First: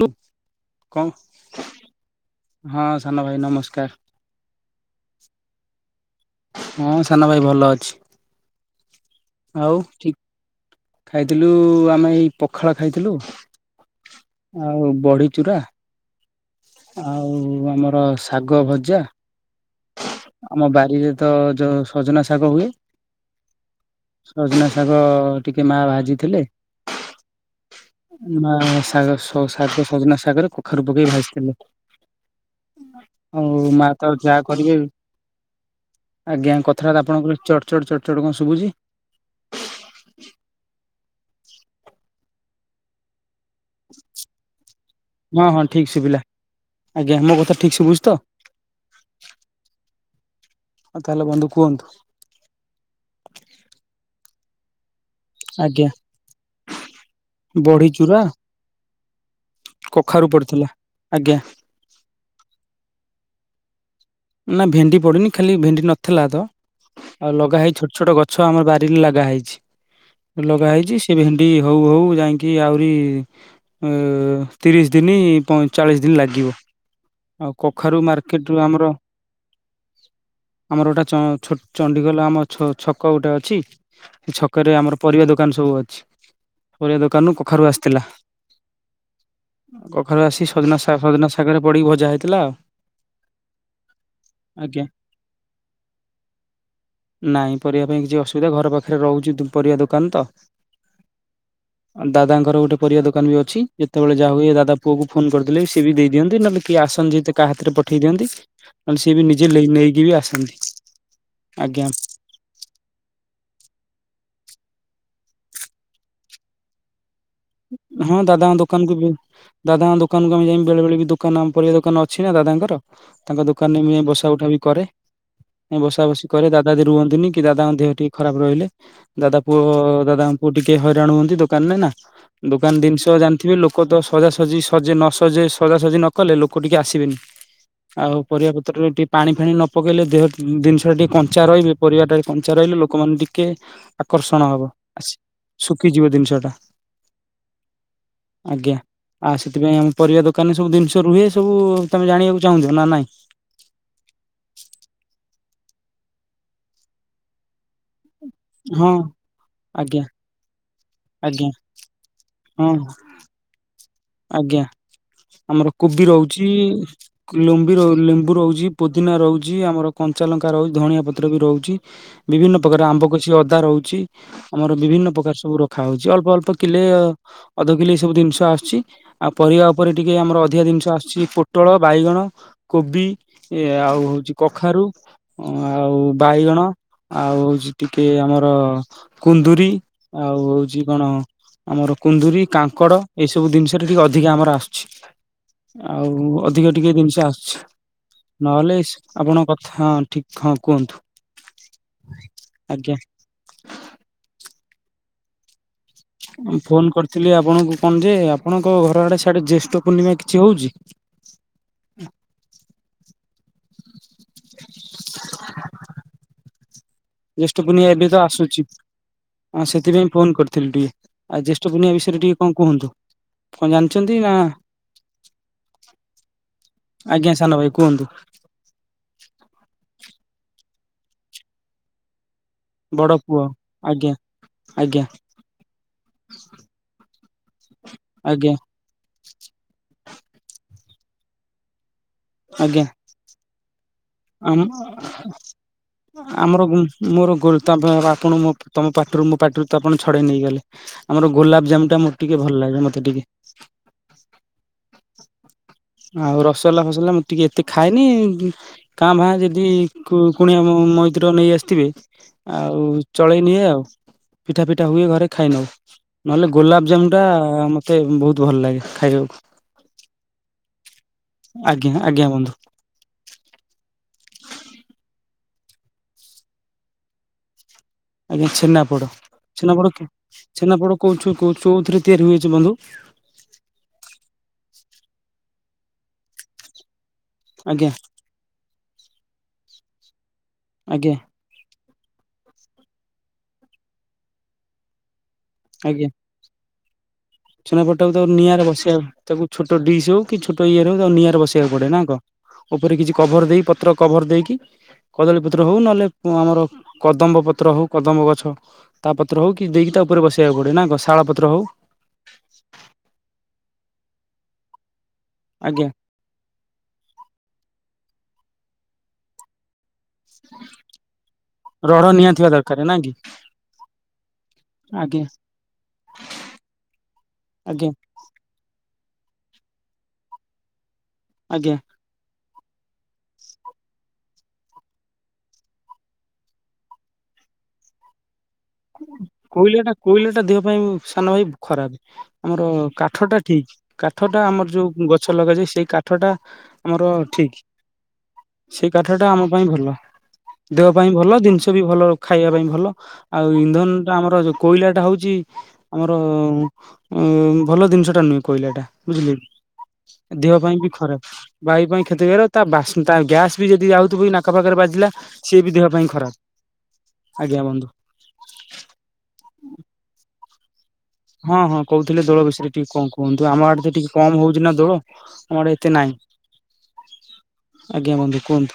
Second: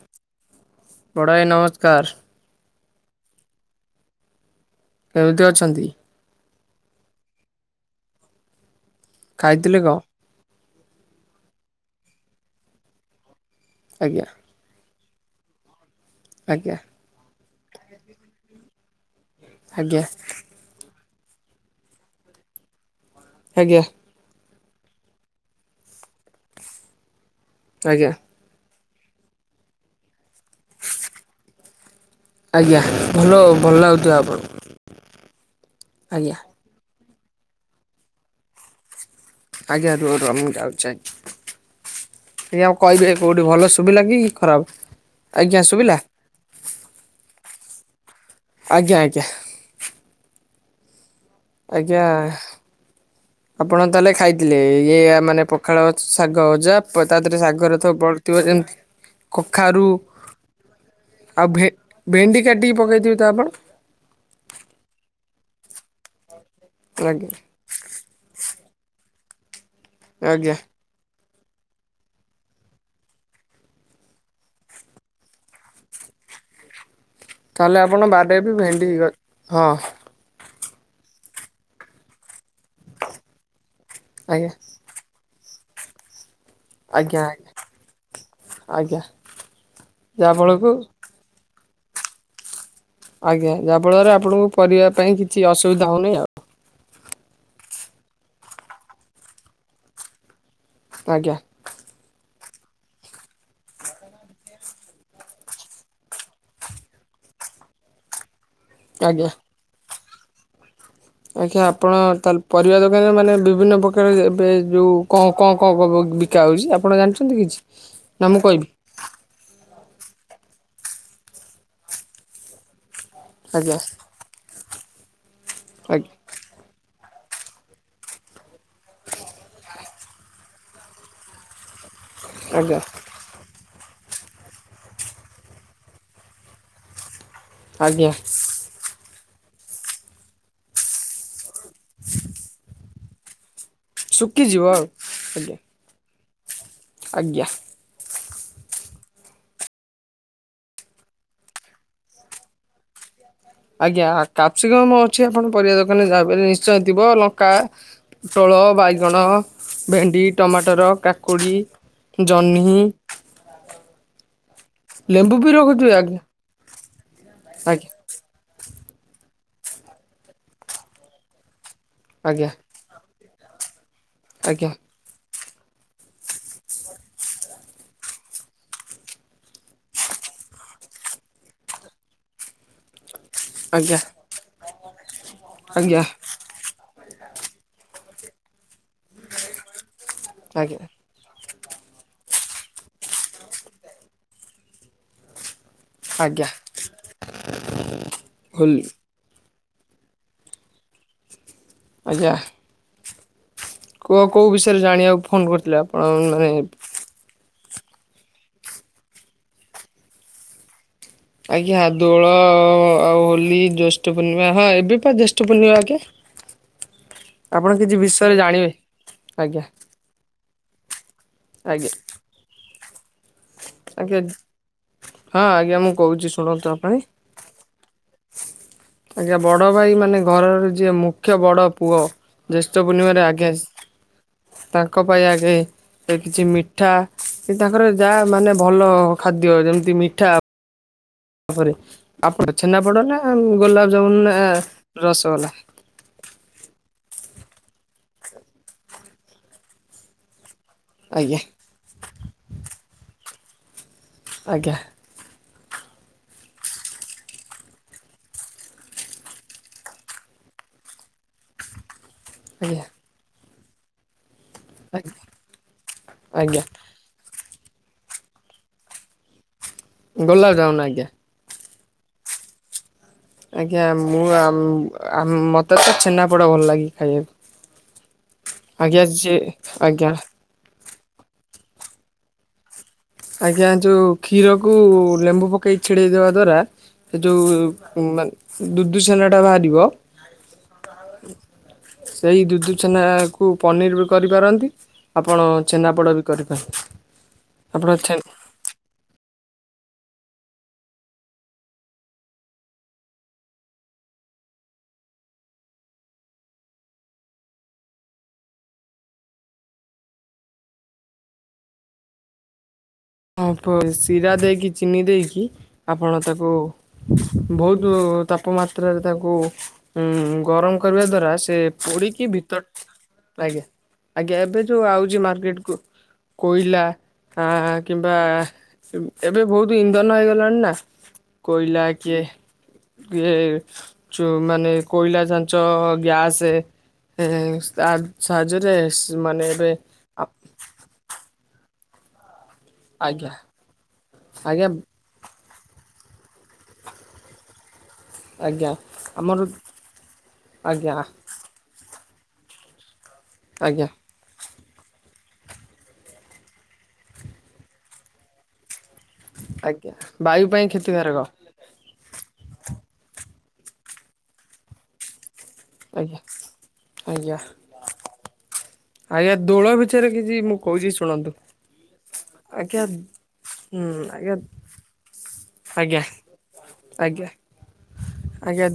ଲୁ କଣ ପଡ଼ଭାଇ ନମସ୍କାର। ହଁ ସାନ ଭାଇ ନମସ୍କାର। କେମିତି ଅଛନ୍ତି? ହଁ ସାନ ଭାଇ ଭଲ ଅଛି? ଆଉ ଖାଇଥିଲେ କଣ? ଠିକ ଖାଇଥିଲୁ ଆମେ ଏଇ ପଖାଳ ଖାଇଥିଲୁ ଆଜ୍ଞା ଆଉ। ବଢ଼ିଚୂୁରା ଆଜ୍ଞା ଆଉ ଆମର ଶାଗ ଭଜା ଆଜ୍ଞା। ଆମ ବାରିରେ ତ ଯୋଉ ସଜନା ଶାଗ ହୁଏ ଆଜ୍ଞା। ସଜନା ଶାଗର ଟିକେ ମା ଭଜିଥିଲେ ଆଜ୍ଞା ମା ଶାଗ ସଜନା ଶାଗରେ କୋଖାରୁ ପକେଇ ଭାଜିଥିଲେ। ଆଜ୍ଞା ଭଲ ହଉ ଭଲ ମା ଲାଗୁଥିବ ତ ଯାହା ଆପଣଙ୍କୁ କରିବେ ଆଜ୍ଞା କଥାବାର୍ତା ଆପଣଙ୍କର ଚ ଚଟ ଚଟ ଚଟ କଣ ଶୁଭୁଛି। ଆଜ୍ଞା ରୁହ ରୁହ ମୁଁ ଯାଉଛି ଆଉ କହିବି କୋଉଠି ଭଲ ଶୁଭିଲା କି ଖରାପ ହଁ ଆଜ୍ଞା ଶୁଭିଲା। ଠିକ୍ ବୁଝ ତ ଆଜ୍ଞା ଆଜ୍ଞା। ଆଉ ତାହେଲେ ବନ୍ଧୁ କୁହନ୍ତୁ ଆଜ୍ଞା ଆପଣ ତାହେଲେ ଖାଇଥିଲେ ଇଏ ମାନେ ପଖାଳ ଆଜ୍ଞା ଶାଗଜା ତା ଦେହରେ ଶାଗରେ ବଢି ବ ଚୁରା ଥିବ ଯେମତି କଖାରୁ ପଡିଥିଲା। ଆଜ୍ଞା ଆଉ ଭେଣ୍ଡିିକା ଟିକେ ପକାଇଥିବେ ତ ଆପଣ ନା ଭେଣ୍ଡି ପଡୁନି ଖାଲି ଭେଣ୍ଡି ନଥିଲା ତ ଆଜ୍ଞା ଆଉ ଲଗା ହେଇଛି ଛୋଟ ଛୋଟ ଗଛ ଆମର ବାରି ଲଗା ହେଇଛି ଆଜ୍ଞା ଲଗା ହେଇଛି ସେ ଭେଣ୍ଡି ହଉ ହଉ ଯାଇକି ଆହୁରି ଅ ତିରିଶ ଦିନ ପ ଚାଳିଶ ଦିନ ଲାଗିବ। ଆଉ ତାହେଲେ କଖାରୁ ଆପଣ ବେ ମାର୍କେଟରୁ ବି ଆମର ଭେଣ୍ଡିଇ ହଁ ଆମର ଗୋଟେ ଚଣ୍ଡିଗୋଲ ଆମ ଛକ ଗୋଟେ ଅଛି ଆଜ୍ଞା ଛକରେ ଆମର ପରିବା ଦ ଦାନ ସବୁ ଅଛି। ଆଜ୍ଞା ଦୋକାନରୁ ଆଜ୍ଞା କଖାରୁ ଆସିଥିଲା ଆଜ୍ଞା କଖାରୁ ଆସି ଯାହାଫଳକୁ ସଜନା ଶାଗ ସଜନା ଶାଗ ସାଙ୍ଗରେ ପଡ଼ିକି ଭଜା ହେଇଥିଲା ଆଉ। ଆଜ୍ଞା ଯାହାଫଳରେ ଆପଣଙ୍କୁ ଆଜ୍ଞା। ପରିବା ପାଇଁ କିଛି ଅସୁବିଧା ହଉନିଁ ଆଉ। ନାଇଁ ପରିବା ପାଇଁ କିଛି ଅସୁବିଧା ଘର ପାଖରେ ରହୁଛି ପରିବା ଦୋକାନ ତ। ଆଜ୍ଞା ଦାଦା ର ଗୋଟ ପରିବା ଦୋକାନ ଅଛି ଯେତେବଳେ ଯହା ହୁଏ ଦାଦା ପୁଅ ଙ୍କୁ ଫୋନ କରିଦେଲେ ସି ବି ଦେଇିଅନ୍ତି ନହଲେ କି ଆସନ୍ତି ହାତରେ ପଠେଇ ଦିଅନ୍ତିହଲେ ସିଏ ଆଜ୍ଞା ବି ନିଜେ ନେଇକି ବି ଆସନ୍ତି। ଆଜ୍ଞା ଆପଣ ତା ପରିବା ଦୋକାନରେ ମାନେ ବିଭିନ୍ନ ପ୍ରକାର ଏବେ ଯେଉଁ କଣ କଣ କଣ ବିକା ହେଉଛି ଆପଣ ଜାଣିୁ ହଁ ଦାଦାଙ୍କ ଦୋକାନକୁୁ ବି ଦାଦାଙ୍କ ଦୋକାନକୁ ଆମେ ଯାଇ ବେଳେ ବଳେ ବି ଦୋକାନ ଆମ ପରିବା ଦୋକାନ ଅଛି ନା ଦାର ତାଙ୍କ ଆଜ୍ଞା ଦୋକାନରେ ଯାଇ ବସା ଉଠା ବି କରେ ବସା ଆଜ୍ଞା ବସି କରେ ଦାଦାଦି ରୁହନ୍ତି ଦନୀ କି ଦାଦାଙ୍କ ଦେହ ଟିକେ ଖରାପ ରହିଲେ ଦାଦା ପୁଅ ଦାଦାଙ୍କ ପୁଅ ଟିକେ ହଇରାଣ ହୁଅନ୍ତି ଦୋକାନରେ ନା। ଆଜ୍ଞା ଦୋକାନ ଦିନିଷହ ଜାଣିଥିବେ ଲୋକ ଲୋକ ତ ସଜାସଜି ସଜେ ନସଜେ ସଜାସଜି ନ କଲେ ଲୋକ ଟିକେ ଆସିବେନି। ଆଜ୍ଞା ଆଉ ପରିବା ପତ୍ରରେ ଟିକେ ପାଣି ଫାଣି ନ ପକେଇଲେ ଦେହ ଜିନିଷ ଟା ଟିକେ କଞ୍ଚା ରହିବେ ପରିବା ଟାରେ କଞ୍ଚା ରହିଲେ ଲୋକ ମାନ ଟିକେ ଆକର୍ଷଣ ହବ ଶୁଖିଯିବ ଆଉ ଆଜ୍ଞା ଶୁଖିଯିବ ଜିନିଷ ଟା ଆଜ୍ଞା। ଆଜ୍ଞା। ଆଉ ସେଥିପାଇଁ ଆମ ପରିବା ଦୋକାନରେ ସବୁ ଜିନିଷ ରୁହେ ସବୁ ତମେ ଜାଣିବାକୁ ଚାହୁଁଥିବ ନା ନାଇଁ ଆଜ୍ଞା କାପ୍ସଗମ ଅଛି ଆପଣ ପରିବା ଦୋକାନରେ ଯ ନିଶ୍ଚୟ ଥିବ ଲଙ୍କା ୋଳ ହଁ ବାଇଗଣ ଆଜ୍ଞା ଭେଣ୍ଡି ଟମାଟର ଆଜ୍ଞା କାକୁଡ଼ି ଜହ୍ନି ହଁ ଆଜ୍ଞା ଲେମ୍ବୁ ବି ଆମର ରଖୁଥିବେ କୋବି ଆଜ୍ଞା ରହୁଛି ଲେମ୍ବି ର ଲେମ୍ବୁ ରହୁଛି। ପୁଦିନା ରହୁଛି ଆମର କଞ୍ଚା ଲଙ୍କା ରହୁଛି ଧଣିଆ ପତ୍ର ବି ରହୁଛି ଆଜ୍ଞା ବିଭିନ୍ନ ପ୍ରକାର ଆମ୍ବ କ କିଛି ଅଦା ରହୁଛି ଆଜ୍ଞା ଆମର ବିଭିନ୍ନ ପ୍ରକାର ସବୁ ରଖା ହଉଛି ଅଳ୍ପ ଅଳ୍ପ କିଲେ-ଏ-ଏ ଅଧ କିଲେ ସବୁ ଜିନିଷ ଆସୁଛି। ଆଉ ପରିବା ଉପରେ ଟିକେ ଆମର ଅଧିକା ଜିନିଷ ଆସୁଛି ପୋଟଳ, ବାଇଗଣ, କୋବି। ଏ ଆଜ୍ଞା ଆଜ୍ଞା ଆଉ ହଉଛି କଖାରୁ ଅ-ଅ ଆଉ ଆଜ୍ଞା ବାଇଗଣ ଆଉ ହଉଛି ଟି କି ଆମର କୁନ୍ଦୁରି ଆଉ ଆଜ୍ଞା ହଉଛି କଣ ଆମର କୁନ୍ଦୁରି, କାଙ୍କଡ ଏଇ ସବୁ ଜିନିଷରେ ଟିକେ ଅଧିକା ଆମର ଆସୁଛି। ଆଉ ଆଜ୍ଞା ଅଧିକ ଟିକେ ଜିନିଷ ଆସୁଛି ଭୁଲ ନହେଲେ ସେ ଆପଣଙ୍କ ହଁ ଠିକ ହଁ କୁହନ୍ତୁ। ଆଜ୍ଞା। ଆଜ୍ଞା କୁହ କୋଉ ବିଷୟରେ ଜାଣିବାକୁ ଫୋନ କରିଥିଲ? ଅଁ, ଫୋନ୍ କରିଥିଲି ଆପଣଙ୍କୁ। କଣ ଯେ, ଆପଣଙ୍କ ଘର ଆଡେ ସିଆଡେ ଜ୍ୟେଷ୍ଠ ପୂର୍ଣ୍ଣିମା କିଛି ହଉଛି? ଆଜ୍ଞା ଦୋଳ-ଓ-ଓ-ଓ ଆଉ ହୋଲି ଜ୍ୟେଷ୍ଠ ପୂର୍ଣ୍ଣିମା, ହଁ ଏବେ ପା ଜ୍ୟେଷ୍ଠ ପୂର୍ଣ୍ଣିମା ଆଜ୍ଞା। ଆପଣ ଜ୍ୟେଷ୍ଠପୂର୍ଣ୍ଣିମା କିଛି ଏବେ ତ ବିଷୟରେ ଆସୁଛି ଜାଣିବେ ଆଜ୍ଞା ହଁ ସେଥିପାଇଁ ଫୋନ କରି ଥିଲି ଟିକେ ଆଉ ଆଜ୍ଞା ଜ୍ୟେଷ୍ଠପୂର୍ଣ୍ଣିମା ବିଷୟରେ ଟିକେ କଣ କୁହନ୍ତୁ। କଣ ଜାଣିଛନ୍ତି ଆଜ୍ଞା ନା ହଁ ଆଜ୍ଞା ମୁଁ କହୁଛି ଶୁଣନ୍ତୁ ଆ ପାଇଁ ଆଜ୍ଞା ସାନ ଭାଇ କୁହନ୍ତୁ ଆଜ୍ଞା ବଡ ଭାଇ ମାନେ ଘରର ଯିଏ ମୁଖ୍ୟ ବଡ ପୁଅ ଜ୍ୟେଷ୍ଠ ବଡ ପୂର୍ଣ୍ଣିମାରେ ପୁଅ ଆଗେ ଆସ, ଆଜ୍ଞା ଆଜ୍ଞା ତାଙ୍କ ପାଇଁ ଆଗେ କିଛି ମିଠା କି ତାଙ୍କର ଯାହା ଆଜ୍ଞା ମାନେ ଭଲ-ଅ-ଅ ଖାଦ୍ୟ ଯେମିତି ମିଠା ତାପରେ ଆପରେ ଛେନା ଆଜ୍ଞା ପୋଡ ନା ଗୋଲାପ ଆମ ଆମର ଉ ମୋର [unintelligible] ଆପଣ ମ ତମ ପାଟିରୁ ମୋ ପାଟିରୁ ତ ଆପଣ ଛଡ଼େଇ ନେଇଗଲେ। ଆମର ଆଜ୍ଞା ଗୋଲାପ ଜାମୁ ଟା ମତ ଟିକେ ଭଲ ଲାଗେ ମତେ ଟିକେ। ଆଜ୍ଞା। ଆଉ ରସୋଗୋଲା ଫସଗୋଲା ମୁଁ ଟିକେ ଏତେ ଖାଏନି। କାଁ ଭା ଯଦି କୁ କୁଣିଆମ ମଇିତର ନେଇ ଆସିଥିବେ ଆଜ୍ଞା ଆଉ ଚଳେଇ ନିଏ ଆଉ। ପିଠା ପିଠା ହୁଏ ଆଜ୍ଞା ଘରେ ଖାଇ ନଉ। ନହେଲେ ଆଜ୍ଞା ଗୋଲାପ ଜାମୁ ଟା-ଆ-ଆ ହ ମତେ ବହୁତ ଭଲ ଲାଗେ ଖାଇବାକୁ। ଗୋଲାପଜାମୁନ ଆଜ୍ଞା ଆଜ୍ଞା ଆଜ୍ଞା ବନ୍ଧୁ। ଆଜ୍ଞା ମୁଁ ଆମ୍ ଆମ୍ ମତେ ତ ଛେନାପୋଡା ଭଲ ଲାଗେ ଖାଇବାକୁ। ଆଜ୍ଞା ଆଜ୍ଞା ଛେନାପୋଡ ସିଏ ଛେନାପୋଡ ଆଜ୍ଞା ଛେନାପୋଡ କଉ କଉଠୁ କୋଉଥୀରୁ ତିଆରି ହୋଇଛି ବନ୍ଧୁ। କୁ ଲେମ୍ବୁ ପକେଇ ଛିଡେଇଦବା ଦ୍ଵାରା ସେ ଆଜ୍ଞା ଜଉ-ଉ-ଉ ମାନେ ଦୁଦୁସେନା ଟା ବାହାରିବ। ଆଜ୍ଞା। ସେଇ ଦୁଧୁ ଛେନାକୁ ପନିର ବି କରିପାରନ୍ତି। ଆପଣ ଛେନାପୋଡ଼ ବି କରିପା ଛେନାପୋଡାଟକୁ ତାକୁ ନିଆଁରେ ବସେଇବାକୁ ତାକୁ ଛୋଟ ଡିସ୍ ହଉ କି ଛୋଟ ଇୟରେ ହଉ ନିଆଁରେ ବସେଇବାକୁ ପଡେ ନା କଣ? ଉପରେ କିଛି କଭର ଦେଇକି ପତ୍ର କଭର ଦେଇକି କଦଳୀ ପତ୍ର ହଉ ନହେଲେ ଓ ଆମର କଦମ୍ବ ପତ୍ର ହଉ କଦମ୍ବ ଗଛ ତା ପତ୍ର ହଉ କି ଦେଇକି ତା ତା ଉପରେ ବସେଇବାକୁ ପଡେ ନା କଣ? ଶାଳ ପତ୍ର ହଉ କ ଶିରା ଦେଇକି ଚିନି ଦେଇକି ଆଜ୍ଞା ଆପଣ ତାକୁ ବହୁତୁ ତାପମାତ୍ରାରେ ତାକୁ ଉଁ ଗରମ କରିବା ଦ୍ଵାରା ସେ ରଡ ପୁଡିକି ନିଆଁ ଥିବା ଭିତର ଦରକାର ନା କି ଆଜ୍ଞା, ଆଜ୍ଞା ଏବେ ଯୋଉ ଆଉଚି ଆଜ୍ଞା ମାର୍କେଟ୍ କୁ କୋଇଲା ଆଁ, ଆଜ୍ଞା ବା ଏବ୍ ଏବେ ବହୁତୁ ଇନ୍ଧନ ହେଇଗଲାଣି ନା ଆଜ୍ଞା କୋଇଲା କିଏ ଇଏ ଚୁ ମାନେ କୋଇଲା ଛାଞ୍ଚ ଗ୍ୟାସେ [unintelligible] କୋଇଲା ଟା କୋଇଲା ଟା ଦେହ ପାଇଁ ସାନ ଭାଇ ଖରାପ। ଆମର କାଠ ଆଜ୍ଞା ଟା ଠିକ କାଠଟା ଆମର ଆଜ୍ଞା ଯୋଉ ଗଛ ଲଗାଯାଏ ସେଇ କା କାଠଟା ଆମର ଠିକ୍। ଆଜ୍ଞା ସେଇ କାଠ ଟା ଆମର ଆମ ପାଇଁ ଭଲ। ଦେହ ଆଜ୍ଞା ପାଇଁ ଭଲ। ଦିନିଷ ବି ଭଲ। ଖାଇବା ପାଇଁ ଭଲ। ଆଉ ଇନ୍ଧନ ଆଜ୍ଞା ଟା ଆମର ଯୋଉ କୋଇଲାଟା ହଉ ଚି ଆମର ଉଁ, ଏ ଭଲ ଦିନିଷ ଟା ନି ଖୋଇଲେ ଏଟା। ବୁଝିଲେ, ଆଜ୍ଞା ଏ ବାୟୁ ଦେହ ପାଇଁ ବି କ୍ଷତିକାରକ ଖରାପ। ବାଇ ପାଇଁ କ୍ଷତି କରକ୍ ତା ବାସ୍ ତା ଗ୍ୟାସ୍ ବି ଯଦି ଯାଉଥିବ ନାକ ପାାଖରେ ବାଜିଲା ସିଏ ବି ଦେହ ପାଇଁ ଆଜ୍ଞା ଖରାପ ଆଜ୍ଞା ବନ୍ଧୁ। ଆଜ୍ଞା ଦୋଳ ବିଛୟରେ କିଛି ମୁଁ କହୁଚି ଶୁ ହଁ, ହଁ କହୁଥିଲେ ଦୋଳ ବିଷୟରେ ଟିକେ କଣ କୁହନ୍ତୁ? ଆମ ହୁଁ ଆଡେ ତ ଟିକେ ଆଜ୍ଞା କମ ହଉଚି ନା ଦୋଳ। ଆମ ଆଡେ ଏତେ ଆଜ୍ଞା ନାହିଁ ଆଜ୍ଞା ଆଜ୍ଞା ବନ୍ଧୁ ଆଜ୍ଞା କୁହନ୍ତୁ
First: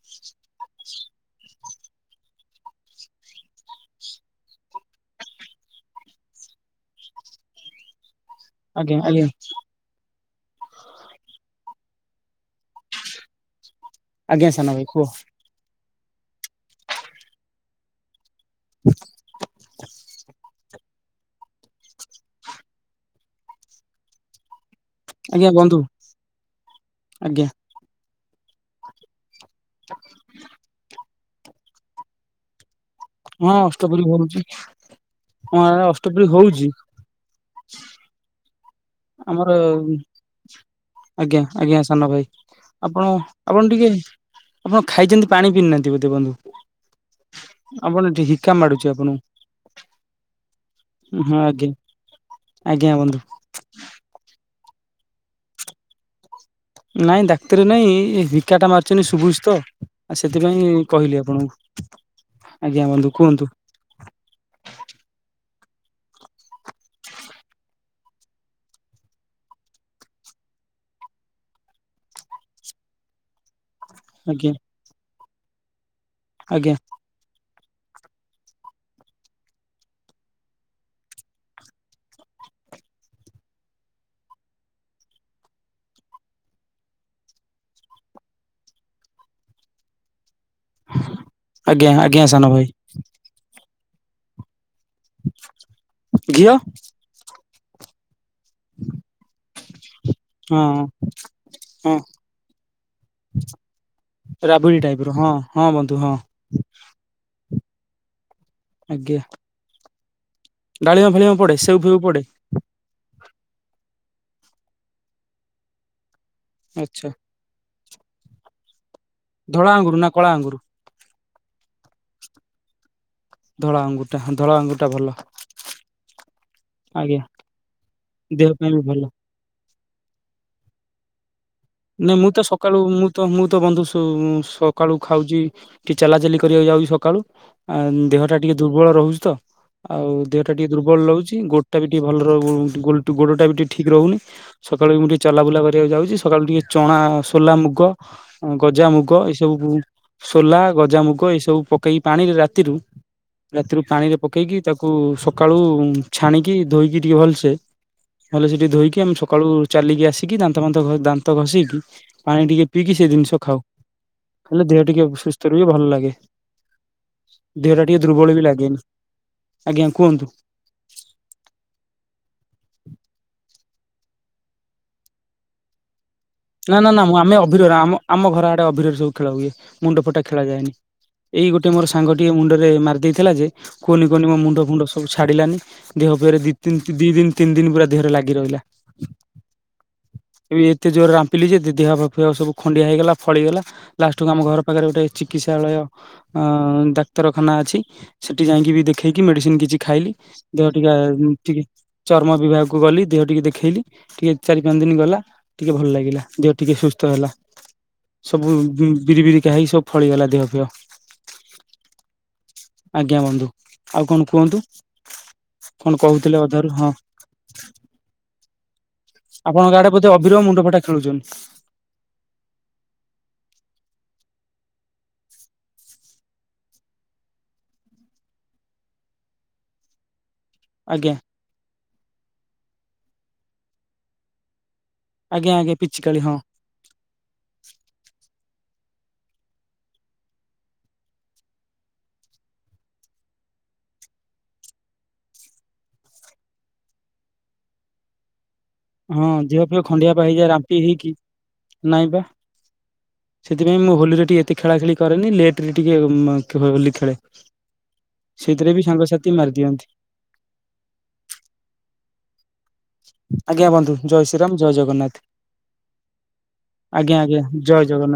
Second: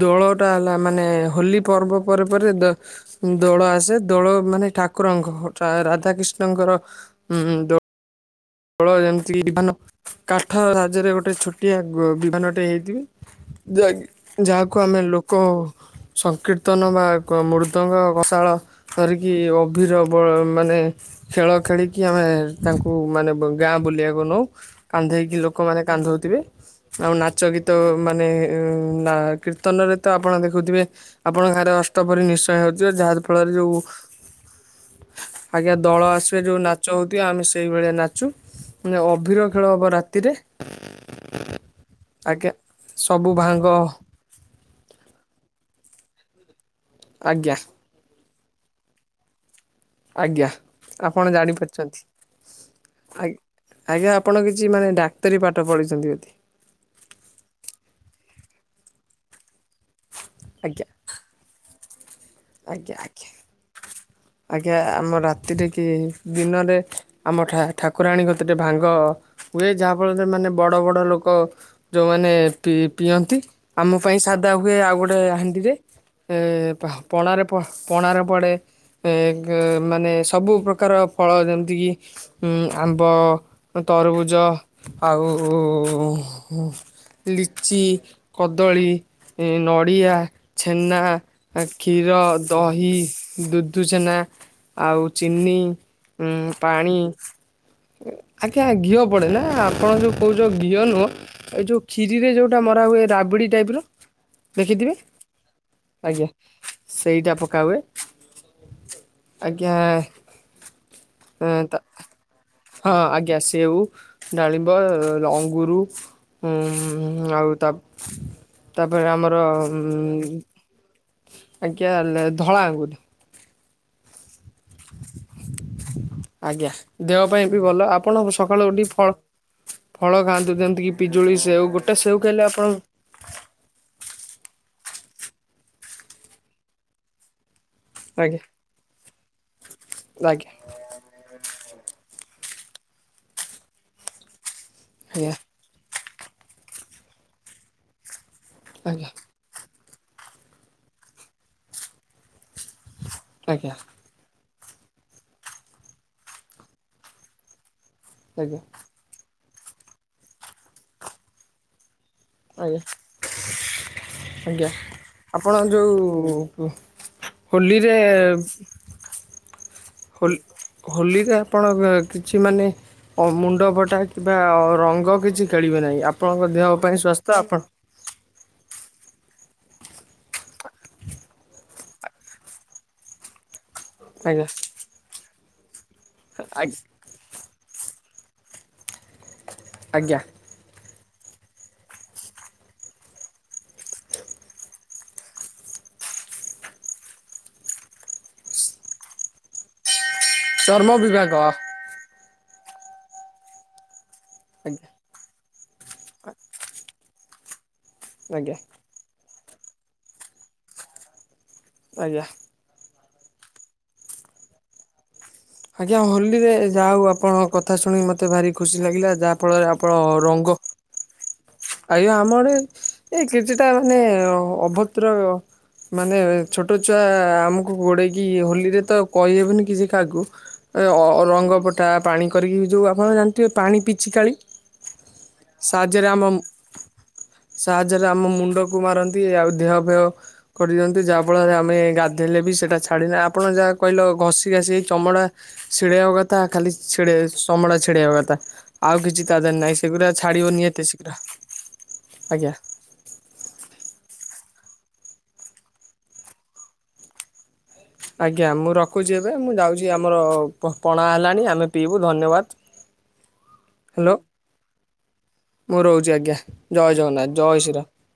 ଦୋଳଟା ହେଲା ମାନେ-ଏ-ଏ ହୋଲି ପର୍ବ ପରେ ପରେ ଦ ଦୋଳ ଆସେ। ଦୋଳ ମାନେ ଠାକୁରଙ୍କ ରାଧାକୃିଷ୍ଣଙ୍କର ଉଁ ଦୋ ଳ ଆଜ୍ଞା ଆଜ୍ଞା ଯେମିତି କି ବିମାନ କାଠ ସାହାଯ୍ୟରେ ଗୋଟେ ଛୋଟିଆ ଗ ବିମାନ ଟେ ହେଇଥିବି ଯାହାକି ଆଜ୍ଞା ସାନ ଯାହାକୁ ଭାଇ ଆମେ କୁହ ଲୋକ-ଓ-ଓ ସଂକୀର୍ତ୍ତନ ବା ଗ ମୃଦଙ୍ଗ କଷାଳ ଧରିକି ଅଭୀର ବୋଳ ମାନେ ଖେଳ ଖେଳିକି ଆମେ ତାଙ୍କୁ ମାନେ ମ ଗାଁ ବୁଲିବାକୁ ନଉ। କାନ୍ଧେଇକି ଆଜ୍ଞା ବନ୍ଧୁ। ଲୋକମାନେ କାନ୍ଧଉଥୀବେ ଆଉ ନାଚ ଆଜ୍ଞା ଗୀତ ମାନେ-ଏ-ଏ-ଏ-ଏ ନା କୀର୍ତ୍ତନରେ ତ ଆପଣ ଦେଖୁଥିବେ ଆପଣଙ୍କ ଗାଁରେ ଅଷ୍ଟପହରି ନିଶ୍ଚୟ ହେଉ ଯେ ଯାହାର ଫଳରେ ହଁ ଯେଉଁ ଅଷ୍ଟପ୍ରହରୀ ହଉଛି ଆମ ଆଜ୍ଞା ଆଡେ ଦଳ ଅଷ୍ଟପ୍ରହରୀ ଆସିବେ ଯୋଉ ହଉଛି ନାଚ ହଉଥିବ ଆମେ ସେଇଭଳିଆ ନାଚୁ। ମାନେ ଅଭିିର ଆମର ଖେଳ ହବ ରାତିରେ ଆଜ୍ଞା ଆଜ୍ଞା ସାନ ଭାଇ ଆଜ୍ଞା ଆପଣ ସବୁ ଆପଣ ଭାଙ୍ଗ ଟିକେ ଆପଣ ଖାଇଛନ୍ତି ପାଣି ପିଇନାହାନ୍ତି ବୋଧେ ବନ୍ଧୁ, ଆଜ୍ଞା ଆପଣ ଟିକେ ହିକା ମାଡୁଛି ଆପଣଙ୍କୁ। ଆଜ୍ଞା ଆପଣ ହଁ ଜାଣି ଆଜ୍ଞା ପାରୁଛନ୍ତି। ଆଜ୍ଞା ବନ୍ଧୁ ଆ ଆଜ୍ଞା ଆପଣ କି ଜି ମାନେ ଡାକ୍ତରୀ ପାଠ ପଢ଼ିଛନ୍ତି ବୋଧେ। ନାଇଁ ଡାକ୍ତରୀ ନାଇଁ ହିକା ଟା ମାରୁଛନ୍ତି ସୁବୁଚି ତ। ଆ ସେଥିପାଇଁ ଆଜ୍ଞା କହିଲି ଆପଣଙ୍କୁ। ଆଜ୍ଞା ବନ୍ଧୁ ଆଜ୍ଞା କୁହନ୍ତୁ ଆଜ୍ଞା ଆମ ରାତି ରାତିରେ କି ଦିନରେ ଆମ ଠାକୁରାଣୀ ଗତିରେ ଭାଙ୍ଗ ହୁଏ ଯାହାଫଳରେ ମାନେ ବଡ ବଡ ଲୋକ ଯୋଉମାନେ ପି ପିଅନ୍ତି ମାନେ ଆମ ପାଇଁ ସାଧା ଆଜ୍ଞା। ହୁଏ ଆଉ ଗୋଟେ ହାଣ୍ଡିରେ ଏ ଆଜ୍ଞା ପଣାରେ ପ ପଣାରେ ପଡ଼େ ଏ ଗେ ମାନେ ସବୁ ପ୍ରକାର ଫଳ ଯେମିତିକି ଆମ୍ବ ତରବୁଜ ଆଉ ଲିଚି, କଦଳୀ, ନଡ଼ିଆ, ଛେନା ଆଜ୍ଞା କ୍ଷୀର, ଆଜ୍ଞା ସାନ ଭାଇ ଦହି, ଦୁଦୁଛେନା ଆଉ ଚିନି, ଘିଅ ପାଣି ଆଜ୍ଞା ଘିଅ ପଡେ ନା ଆପଣ ଯୋଉ କହୁଛ ହଁ ଘିଅ ନୁହଁ ଏଇ ଯୋଉ ହଁ କ୍ଷୀରିରେ ଯୋଉଟା ମରା ହୁଏ ରାବି ବିଡ଼ି ଟାଇପ୍ ର ରାବିଡି ଦେଖିଥିବେ ଟାଇପ ର ହଁ ହଁ ବନ୍ଧୁ ହଁ। ଆଜ୍ଞା। ସେଇଟା ପକା ହୁଏ ଆଜ୍ଞା ଆଜ୍ଞା। ଡାଳିମ୍ବ ଫାଳିଆ ପଡେ ତା ସେଉ ଫେଉ ପଡେ? ହଁ ଆଞା ସେଉ ଡାଳିମ୍ବ ଅଙ୍ଗୁରୁ। ଆଚ୍ଛା ହୁଁ ଆଉ ତା ତାପରେ ଆମର ଧଳା ଆଙ୍ଗୁରୁ ନା କଳା ଉୁଁ ଆଙ୍ଗୁରୁ ଆଜ୍ଞା ହେଲେ ଧଳା ଆଙ୍ଗୁରୁ। ଧଳା ଆଙ୍ଗୁଠା ହ ଟା ଭଲ। ଆଜ୍ଞା ଆଜ୍ଞା ଦେହ ପାଇଁ ବି ଭଲ ଆପଣ ଦେହ ସକାଳୁ ପାଇଁ ବି ଉଠିକି ଭଲ ଫଳ ଫଳ ଖାଆନ୍ତୁ ଯେମିତି କି ନା ମୁଁ ତ ସକାଳୁ ମୁଁ ତ ମୁଁ ତ ବନ୍ଧୁ ସୁ ସ ସକାଳୁ ଖାଉଛି ଟିକେ ଚାଲାଚାଲି କରିବାକୁ ଯାଉଛି ସକାଳୁ ଆଜ୍ଞା ଦେହଟା ଟିକିେ ଦୁର୍ବଳ ରହୁଛି ତ ଆଉ ଆଜ୍ଞା ଦେହଟା ଟିକେ ଦୁର୍ବଳ ରହୁଛି ଗୋଡଟା ବି ଟିକେ ଭଲ ରହୁ ଗୋଡ ଟା ବି ଟିକେ ଠିକ ରହୁନି ସକାଳୁ ବି ମୁଁ ଟିକେ ଚଲାବୁଲା କରିବାକୁ ଯାଉଛି ସକାଳୁ ଟିକେ ଚଣା ସୋଲା ମୁଗ ଆଜ୍ଞା ଆଜ୍ଞା ଗଜାମୁଗ ଏସବୁ ସୋଲା ଗଜାମୁଗ ଏସବୁ ପକେଇ ପାଣିରେ ରାତିରୁ ଆଜ୍ଞା ରାତିରୁ ପାଣିରେ ପକେଇକି ତାକୁ ସକାଳୁ ଛାଣିକି ଧୋଇକି ଟିକେ ଭଲସେ ଭଲସେ ଆଜ୍ଞା ଟିକେ ଧୋଇକି ଆମେ ସକାଳୁ ଚାଲିକି ଆସିକି ଦାନ୍ତ ଫାନ୍ତ ଦାନ୍ତ ଘଷିକି ପାଣି ଟିକେ ଆଜ୍ଞା ପିଇକି ସେ ଜିନିଷ ଖାଉ ହେଲେ ଆଜ୍ଞା ଦେହ ଟିକେ ସୁସ୍ଥ ଆପଣ ରୁହେ ଭଲ ଲାଗେ। ଯୋଉ ଦେହଟା ହୋଲିରେ ଟିକେ ଦୁର୍ବଳ ବି ଲାଗେନି। ଆଜ୍ଞା କୁହନ୍ତୁ ହ ହୋଲିରେ ଆପଣ କିଛି ମାନେ ମୁଣ୍ଡ ଫଟା ରଙ୍ଗ କିଛି ଖେଳିବେ ନାହିଁ ଆପଣଙ୍କ ଦେହ ନା ନା ପାଇଁ ନା ମୁଁ ସ୍ୱାସ୍ଥ୍ୟ ଆମେ ଆପଣ ଅଭିର ଆମ ଆମ ଘର ଆଡେ ଅଭିିର ସବୁ ଖେଳ ହୁଏ ମୁଣ୍ଡ ଫଟା ଖେଳାଯାଏନି ଏଇ ଗୋଟେ ମୋର ସାଙ୍ଗଟିଏ ମୁଣ୍ଡରେ ମାରିଦେଇଥିଲା ଯେ କୁନି କୁନି ମୋ ଆଜ୍ଞା ମୁଣ୍ଡ ଫୁଣ୍ଡ ସବୁ ଛାଡିଲାନି ଦେହ ଫେହରେ ଦି ଆଜ୍ଞା ଦି ଦିନ ତିନି ଦିନ ପୁରା ଦେହରେ ଲାଗି ରହିଲା। ଆଜ୍ଞା। ପିଲି ଯେ ଦେହ ଫେହ ସବୁ ଖଣ୍ଡିଆ ହେଇଗଲା ଫଳିଗଲା ଲାଷ୍ଟକୁୁ ଆମ ଘର ପାଖରେ ଗୋଟେ ଚିକିତ୍ସାଳୟ ଅଁ ଡାକ୍ତରଖାନା ଅଛି ସେଠି ଯାଇକି ବି ଦେଖେଇକି ମେଡ଼ିସିନ କିଛି ଖାଇଲି ଦେହ ଟିକେ ଚର୍ମ ବିଭାଗ ଟିକେ ଚର୍ମ ବିଭାଗକୁ ଗଲି ଦେହ ଟିକେ ଦେଖେଇଲି। ଟିକେ ଚାରି ପାଞ୍ଚ ଆଜ୍ଞା ଦିନ ଗଲା ଟିକେ ଭଲ ଲାଗିଲା ଦେହ ଟିକେ ସୁସ୍ଥ ହେଲା। ସବୁ ଆଜ୍ଞା ବି ବିରି ବିରିିକା ହେଇ ସବୁ ଫଳିଗଲା ଦେହ ଫହ। ଆଜ୍ଞା। ଆଜ୍ଞା ବନ୍ଧୁ ଆଉ କଣ କୁହନ୍ତୁ? କଣ ଆଜ୍ଞା କହୁଥିଲେ ହୋଲିରେ ଅଧାରୁ ଯାହା ହଁ ହଉ ଆପଣ କଥା ଶୁଣିିକ ମତେ ଭାରି ଖୁସି ଲାଗିଲା ଯାହା ଫଳରେ ଆପଣଙ୍କ ଆଡେ ଆପଣ ବୋଧେ ଅବିର ରଙ୍ଗ ମୁଣ୍ଡ ଫଟା ଖେଳୁଛନ୍ତି ଆଜ୍ଞା ଆମର ଏଇ କିଛିଟା ମାନେ ଅଭଦ୍ର ମାନେ ଛୋଟ ଛୁଆ ଆମକୁ ଗୋଡେଇକି ହୋଲିରେ ତ କହିହେବନି କିଛି କାହାକୁ। ଆଜ୍ଞା ଏଅ ରଙ୍ଗପଟା ପାଣି କରିକି ଯୋଉ ଆପଣ ଜାଣିଥିବେ ପାଣି ପିଚିକାଳି ଆଜ୍ଞା ଆଜ୍ଞା ପିଚି ସାହାଯ୍ୟରେ କାଳି ହଁ [inaudible] ସାହାଯ୍ୟରେ ଆମ ମୁଣ୍ଡକୁ ମାରନ୍ତି। ଆଉ ଦେହ ଫେହ କରିଦିଅନ୍ତି। ଯାହା ଫଳରେ ଆମେ ଗାଧେଇଲା ଲେ ବି ସେଟା ଛାଡେନା। ଆପଣ ଯାହା କହିଲ ଘଷି ଘାସିହେଇ ଚମଡ଼ା ଛିଡ଼େଇବା କଥା ଖାଲି ଛିଡେ। ଚମଡ଼ା ଛିଡେଇବା କଥା ଆଉ କିଛି ହଁ ତାଧେରେ ଦେହ ନାହିଁ। ଫେହ ସେଗୁରା ଖଣ୍ଡିଆ ପା ହେଇଯାଏ ଛାଡିବନି ରାମ୍ପି ଏତେ ଶୀଘ୍ର। ହେଇକି ନାଇଁ ପା! ଆଜ୍ଞା। ସେଥିପାଇଁ ମୁଁ ହୋଲିରେ ଟିକେ ଏତେ ଖେଳା ଖେଳି କରେନି। ଲେଟ ରେ ଟିକେ ମ ହୋଲି ଖେଳେ। ଆଜ୍ଞା, ମୁଁ ସେଇଥିରେ ବି ରଖୁଛି ଏବେ ସାଙ୍ଗସାଥି ମୁଁ ମାରି ଯାଉଛି, ଦିଅନ୍ତି ଆମର ପଣା ହେଲାଣି। ଆମେ ପିଇବୁ ଧନ୍ୟବାଦ। ଆଜ୍ଞା, ବନ୍ଧୁ ହ୍ୟାଲୋ ଜୟ ଶ୍ରୀରାମ ଜୟ ଜଗନ୍ନାଥ। ମୁଁ ରହୁଛି ଆଜ୍ଞା, ଜୟ ଆଜ୍ଞା ଜଗନ୍ନାଥ ଆଜ୍ଞା ଜୟ ଶ୍ରୀରାମ। ଜଗନ୍ନାଥ।